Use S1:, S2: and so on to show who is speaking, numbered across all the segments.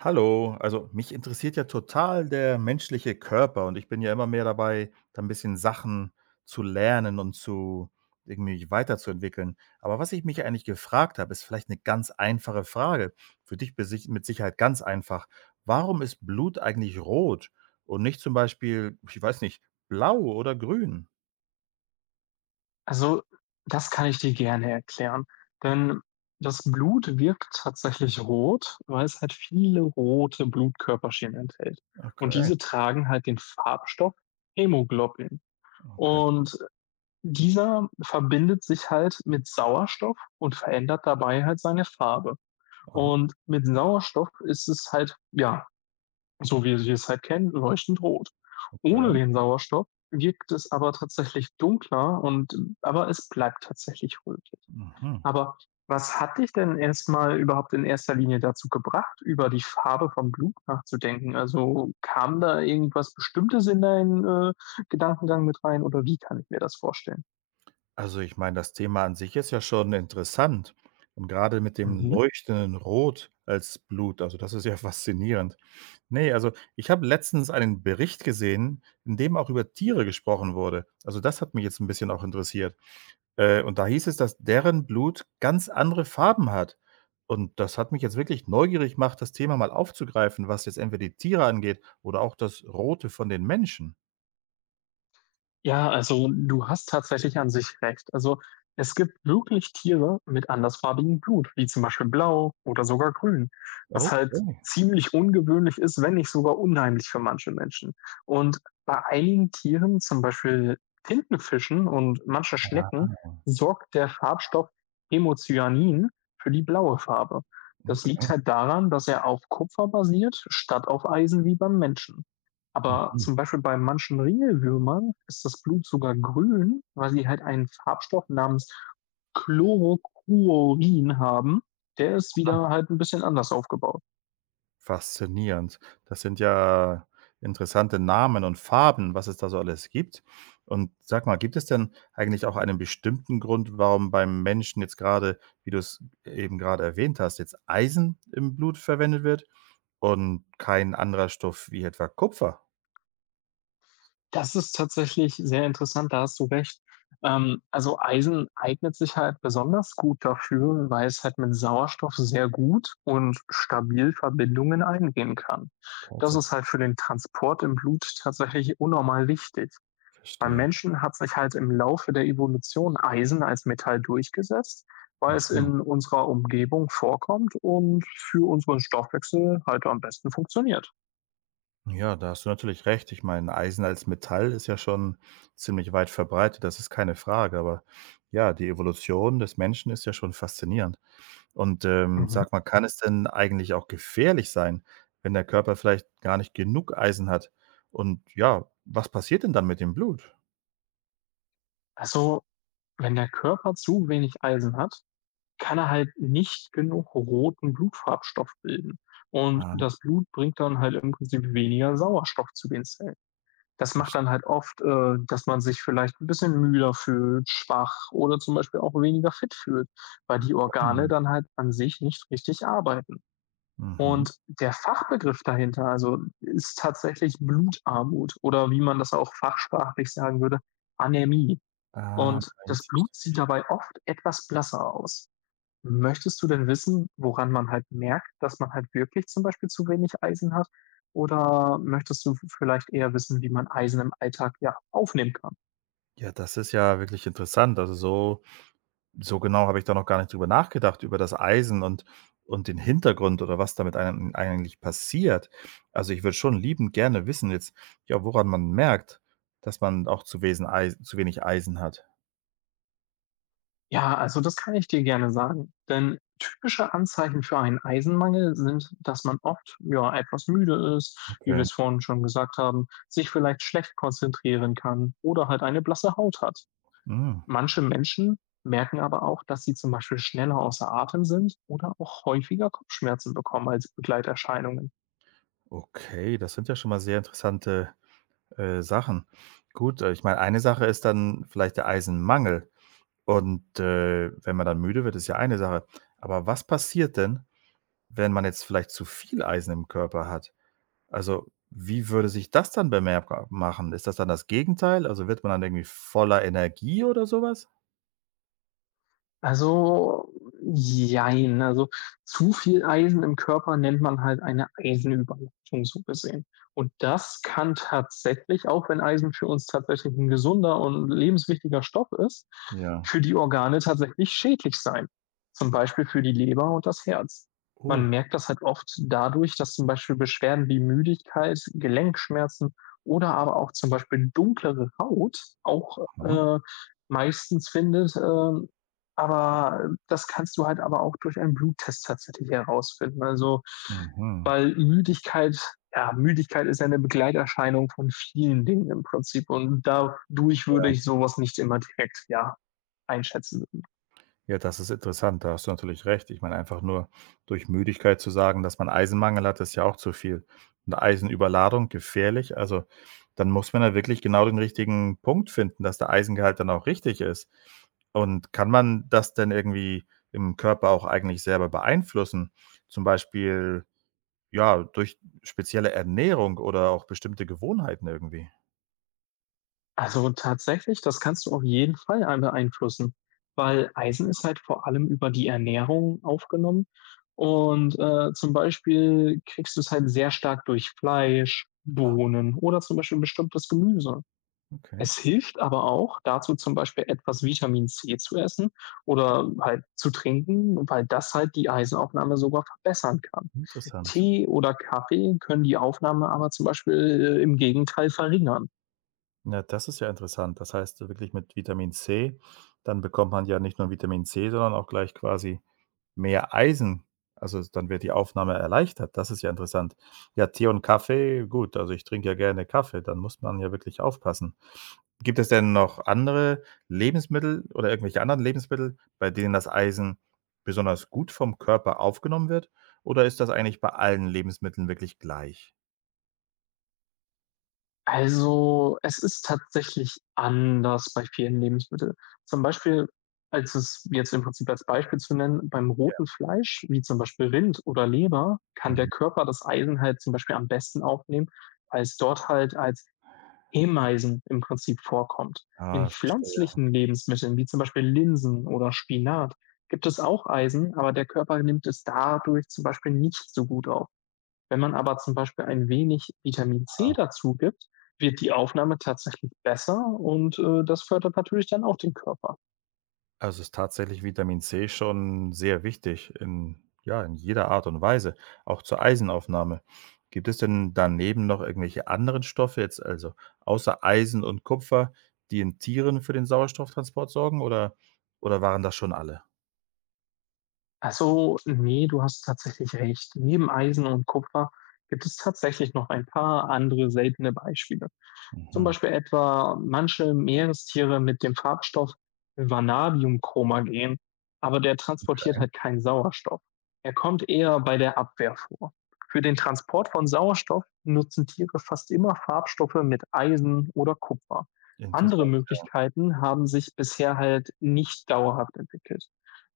S1: Hallo, also mich interessiert ja total der menschliche Körper und ich bin ja immer mehr dabei, da ein bisschen Sachen zu lernen und zu irgendwie mich weiterzuentwickeln. Aber was ich mich eigentlich gefragt habe, ist vielleicht eine ganz einfache Frage. Für dich mit Sicherheit ganz einfach. Warum ist Blut eigentlich rot und nicht zum Beispiel, ich weiß nicht, blau oder grün?
S2: Also, das kann ich dir gerne erklären, denn das Blut wirkt tatsächlich rot, weil es halt viele rote Blutkörperchen enthält. Und
S1: Okay,
S2: diese tragen halt den Farbstoff Hämoglobin.
S1: okay,
S2: Und dieser verbindet sich halt mit Sauerstoff und verändert dabei halt seine Farbe.
S1: aha,
S2: Und mit Sauerstoff ist es halt, ja, so wie wir es halt kennen, leuchtend rot. Ohne
S1: okay.
S2: den Sauerstoff wirkt es aber tatsächlich dunkler und aber es bleibt tatsächlich rötlich.
S1: Mhm.
S2: Aber was hat dich denn erstmal überhaupt in erster Linie dazu gebracht, über die Farbe von Blut nachzudenken? Also kam da irgendwas Bestimmtes in deinen Gedankengang mit rein oder wie kann ich mir das vorstellen?
S1: Also ich meine, das Thema an sich ist ja schon interessant und gerade mit dem Mhm.
S2: Mhm.
S1: leuchtenden Rot als Blut, also das ist ja faszinierend. Ne, also ich habe letztens einen Bericht gesehen, in dem auch über Tiere gesprochen wurde. Also das hat mich jetzt ein bisschen auch interessiert. Und da hieß es, dass deren Blut ganz andere Farben hat. Und das hat mich jetzt wirklich neugierig gemacht, das Thema mal aufzugreifen, was jetzt entweder die Tiere angeht oder auch das Rote von den Menschen.
S2: Ja, also du hast tatsächlich an sich recht. Also es gibt wirklich Tiere mit andersfarbigem Blut, wie zum Beispiel blau oder sogar grün, was halt
S1: Okay.
S2: ziemlich ungewöhnlich ist, wenn nicht sogar unheimlich für manche Menschen. Und bei einigen Tieren, zum Beispiel Tintenfischen und manche
S1: Ah,
S2: Schnecken, sorgt der Farbstoff Hemocyanin für die blaue Farbe. Das liegt
S1: okay.
S2: halt daran, dass er auf Kupfer basiert, statt auf Eisen wie beim Menschen. Aber
S1: Mhm.
S2: zum Beispiel bei manchen Ringelwürmern ist das Blut sogar grün, weil sie halt einen Farbstoff namens Chlorokuorin haben. Der ist wieder halt ein bisschen anders aufgebaut.
S1: Faszinierend. Das sind ja interessante Namen und Farben, was es da so alles gibt. Und sag mal, gibt es denn eigentlich auch einen bestimmten Grund, warum beim Menschen jetzt gerade, wie du es eben gerade erwähnt hast, jetzt Eisen im Blut verwendet wird und kein anderer Stoff wie etwa Kupfer?
S2: Das ist tatsächlich sehr interessant, da hast du recht. Also, Eisen eignet sich halt besonders gut dafür, weil es halt mit Sauerstoff sehr gut und stabil Verbindungen eingehen kann. Das
S1: Tatsächlich.
S2: ist halt für den Transport im Blut tatsächlich unnormal wichtig. Beim
S1: Verstehe.
S2: Menschen hat sich halt im Laufe der Evolution Eisen als Metall durchgesetzt, weil es
S1: Mhm.
S2: in unserer Umgebung vorkommt und für unseren Stoffwechsel halt am besten funktioniert.
S1: Ja, da hast du natürlich recht. Ich meine, Eisen als Metall ist ja schon ziemlich weit verbreitet, das ist keine Frage, aber ja, die Evolution des Menschen ist ja schon faszinierend. Und,
S2: Mhm.
S1: sag mal, kann es denn eigentlich auch gefährlich sein, wenn der Körper vielleicht gar nicht genug Eisen hat? Und ja, was passiert denn dann mit dem Blut?
S2: Also, wenn der Körper zu wenig Eisen hat, kann er halt nicht genug roten Blutfarbstoff bilden. Und
S1: Ah,
S2: das Blut bringt dann halt im Prinzip weniger Sauerstoff zu den Zellen. Das macht dann halt oft, dass man sich vielleicht ein bisschen müder fühlt, schwach oder zum Beispiel auch weniger fit fühlt, weil die Organe
S1: verstanden.
S2: dann halt an sich nicht richtig arbeiten.
S1: Mhm.
S2: Und der Fachbegriff dahinter, also, ist tatsächlich Blutarmut oder wie man das auch fachsprachlich sagen würde, Anämie.
S1: Ah,
S2: Und das
S1: jetzt verstehe
S2: Blut sieht
S1: ich.
S2: dabei oft etwas blasser aus. Möchtest du denn wissen, woran man halt merkt, dass man halt wirklich zum Beispiel zu wenig Eisen hat? Oder möchtest du vielleicht eher wissen, wie man Eisen im Alltag, ja, aufnehmen kann?
S1: Ja, das ist ja wirklich interessant. Also so genau habe ich da noch gar nicht drüber nachgedacht, über das Eisen und den Hintergrund oder was damit einem eigentlich passiert. Also, ich würde schon liebend gerne wissen jetzt, ja, woran man merkt, dass man auch zu wenig Eisen hat.
S2: Ja, also das kann ich dir gerne sagen. Denn typische Anzeichen für einen Eisenmangel sind, dass man oft, ja, etwas müde ist, wie wir
S1: Okay.
S2: es vorhin schon gesagt haben, sich vielleicht schlecht konzentrieren kann oder halt eine blasse Haut hat.
S1: Mhm.
S2: Manche Menschen merken aber auch, dass sie zum Beispiel schneller außer Atem sind oder auch häufiger Kopfschmerzen bekommen als Begleiterscheinungen.
S1: Okay, das sind ja schon mal sehr interessante, Sachen. Gut, ich meine, eine Sache ist dann vielleicht der Eisenmangel und, wenn man dann müde wird, ist ja eine Sache. Aber was passiert denn, wenn man jetzt vielleicht zu viel Eisen im Körper hat? Also, wie würde sich das dann bemerkbar machen? Ist das dann das Gegenteil? Also, wird man dann irgendwie voller Energie oder sowas?
S2: Also, jein. Also, zu viel Eisen im Körper nennt man halt eine Eisenüberlastung so gesehen. Und das kann tatsächlich, auch wenn Eisen für uns tatsächlich ein gesunder und lebenswichtiger Stoff ist,
S1: Ja.
S2: für die Organe tatsächlich schädlich sein, zum Beispiel für die Leber und das Herz.
S1: Oh ja,
S2: Man merkt das halt oft dadurch, dass zum Beispiel Beschwerden wie Müdigkeit, Gelenkschmerzen oder aber auch zum Beispiel dunklere Haut auch,
S1: mhm.
S2: meistens findet, das kannst du halt aber auch durch einen Bluttest tatsächlich herausfinden. Also,
S1: Mhm.
S2: weil Müdigkeit, ja, Müdigkeit ist ja eine Begleiterscheinung von vielen Dingen im Prinzip. Und dadurch würde ich sowas nicht immer direkt, ja, einschätzen.
S1: Ja, das ist interessant, da hast du natürlich recht. Ich meine, einfach nur durch Müdigkeit zu sagen, dass man Eisenmangel hat, ist ja auch zu viel. Eine Eisenüberladung gefährlich, also, dann muss man ja wirklich genau den richtigen Punkt finden, dass der Eisengehalt dann auch richtig ist. Und kann man das denn irgendwie im Körper auch eigentlich selber beeinflussen? Zum Beispiel, ja, durch spezielle Ernährung oder auch bestimmte Gewohnheiten irgendwie?
S2: Also tatsächlich, das kannst du auf jeden Fall beeinflussen, weil Eisen ist halt vor allem über die Ernährung aufgenommen. Und zum Beispiel kriegst du es halt sehr stark durch Fleisch,
S1: Ah.
S2: Bohnen oder zum Beispiel bestimmtes Gemüse.
S1: Okay,
S2: Es hilft aber auch, dazu zum Beispiel etwas Vitamin C zu essen oder halt zu trinken, weil das halt die Eisenaufnahme sogar verbessern kann.
S1: Mhm. interessant.
S2: Tee oder Kaffee können die Aufnahme aber zum Beispiel im Gegenteil verringern.
S1: Ja, das ist ja interessant. Das heißt so wirklich mit Vitamin C, dann bekommt man ja nicht nur Vitamin C, sondern auch gleich quasi mehr Eisen. Also, dann wird die Aufnahme erleichtert. Das ist ja interessant. Ja, Tee und Kaffee, gut, also ich trinke ja gerne Kaffee, dann muss man ja wirklich aufpassen. Gibt es denn noch andere Lebensmittel oder irgendwelche anderen Lebensmittel, bei denen das Eisen besonders gut vom Körper aufgenommen wird? Oder ist das eigentlich bei allen Lebensmitteln wirklich gleich?
S2: Also es ist tatsächlich anders bei vielen Lebensmitteln. Zum Beispiel, als es jetzt im Prinzip als Beispiel zu nennen, beim
S1: Ja.
S2: roten Fleisch, wie zum Beispiel Rind oder Leber, kann der
S1: Mhm.
S2: Körper das Eisen halt zum Beispiel am besten aufnehmen, weil es dort halt als Ameisen im Prinzip vorkommt. In
S1: Ah, verstehe.
S2: pflanzlichen Lebensmitteln wie zum Beispiel Linsen oder Spinat gibt es auch Eisen, aber der Körper nimmt es dadurch zum Beispiel nicht so gut auf. Wenn man aber zum Beispiel ein wenig Vitamin C
S1: Ah.
S2: dazu gibt, wird die Aufnahme tatsächlich besser und das fördert natürlich dann auch den Körper.
S1: Also, ist tatsächlich Vitamin C schon sehr wichtig in ja, in jeder Art und Weise, auch zur Eisenaufnahme. Gibt es denn daneben noch irgendwelche anderen Stoffe jetzt, also außer Eisen und Kupfer, die in Tieren für den Sauerstofftransport sorgen oder waren das schon alle?
S2: Also nee, du hast tatsächlich recht. Neben Eisen und Kupfer gibt es tatsächlich noch ein paar andere seltene Beispiele. Zum
S1: Mhm,
S2: Beispiel etwa manche Meerestiere mit dem Farbstoff Vanadiumchromagen, aber der transportiert halt keinen Sauerstoff. Er kommt eher bei der Abwehr vor. Für den Transport von Sauerstoff nutzen Tiere fast immer Farbstoffe mit Eisen oder Kupfer. Andere
S1: interessant.
S2: Möglichkeiten haben sich bisher halt nicht dauerhaft entwickelt.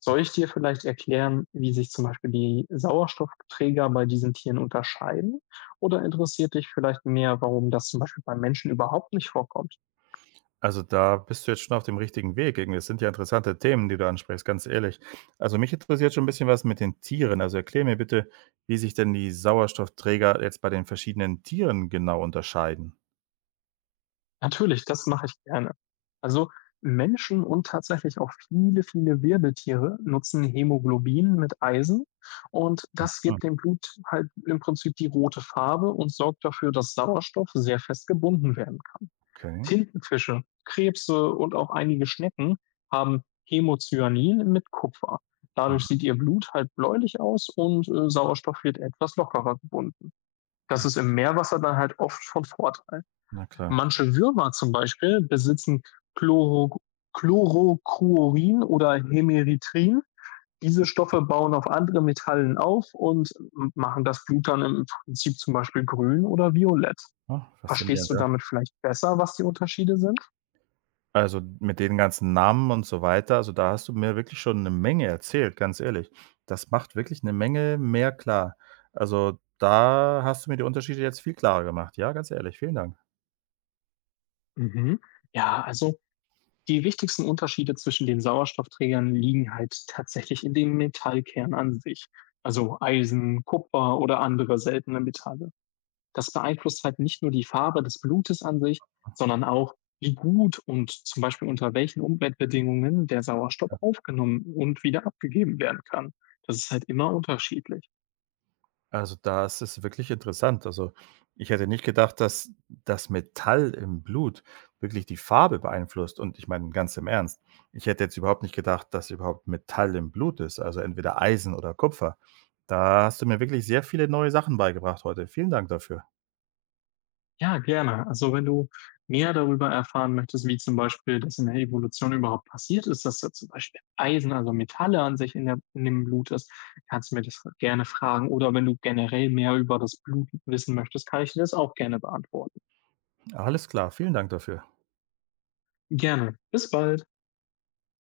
S2: Soll ich dir vielleicht erklären, wie sich zum Beispiel die Sauerstoffträger bei diesen Tieren unterscheiden? Oder interessiert dich vielleicht mehr, warum das zum Beispiel beim Menschen überhaupt nicht vorkommt?
S1: Also, da bist du jetzt schon auf dem richtigen Weg. Irgendwie, das sind ja interessante Themen, die du ansprichst, ganz ehrlich. Also, mich interessiert schon ein bisschen was mit den Tieren. Also, erkläre mir bitte, wie sich denn die Sauerstoffträger jetzt bei den verschiedenen Tieren genau unterscheiden?
S2: Natürlich, das mache ich gerne. Also Menschen und tatsächlich auch viele Wirbeltiere nutzen Hämoglobin mit Eisen und das
S1: Hm,
S2: gibt dem Blut halt im Prinzip die rote Farbe und sorgt dafür, dass Sauerstoff sehr fest gebunden werden kann.
S1: okay.
S2: Tintenfische, Krebse und auch einige Schnecken haben Hämocyanin mit Kupfer.
S1: Mhm.
S2: Dadurch sieht ihr Blut halt bläulich aus und Sauerstoff wird etwas lockerer gebunden. Das ist im Meerwasser dann halt oft von Vorteil.
S1: Na klar.
S2: Manche Würmer zum Beispiel besitzen Chloro Chlorokuorin oder Hemeritrin. Diese Stoffe bauen auf andere Metallen auf und machen das Blut dann im Prinzip zum Beispiel grün oder violett.
S1: Ah,
S2: Verstehst
S1: faszinierend,
S2: du
S1: ja.
S2: damit vielleicht besser, was die Unterschiede sind?
S1: Also, mit den ganzen Namen und so weiter, also, da hast du mir wirklich schon eine Menge erzählt, ganz ehrlich. Das macht wirklich eine Menge mehr klar. Also, da hast du mir die Unterschiede jetzt viel klarer gemacht. Ja, ganz ehrlich, vielen Dank.
S2: Mhm. Ja, also die wichtigsten Unterschiede zwischen den Sauerstoffträgern liegen halt tatsächlich in dem Metallkern an sich, also Eisen, Kupfer oder andere seltene Metalle. Das beeinflusst halt nicht nur die Farbe des Blutes an sich, sondern auch, wie gut und zum Beispiel unter welchen Umweltbedingungen der Sauerstoff aufgenommen und wieder abgegeben werden kann. Das ist halt immer unterschiedlich.
S1: Also, das ist wirklich interessant. Also, ich hätte nicht gedacht, dass das Metall im Blut wirklich die Farbe beeinflusst und ich meine ganz im Ernst, ich hätte jetzt überhaupt nicht gedacht, dass überhaupt Metall im Blut ist, also entweder Eisen oder Kupfer. Da hast du mir wirklich sehr viele neue Sachen beigebracht heute. Vielen Dank dafür.
S2: Ja, gerne. Also wenn du mehr darüber erfahren möchtest, wie zum Beispiel das in der Evolution überhaupt passiert ist, dass da zum Beispiel Eisen, also Metalle an sich in dem Blut ist, kannst du mir das gerne fragen. Oder wenn du generell mehr über das Blut wissen möchtest, kann ich dir das auch gerne beantworten.
S1: Alles klar, vielen Dank dafür.
S2: Gerne. Bis bald.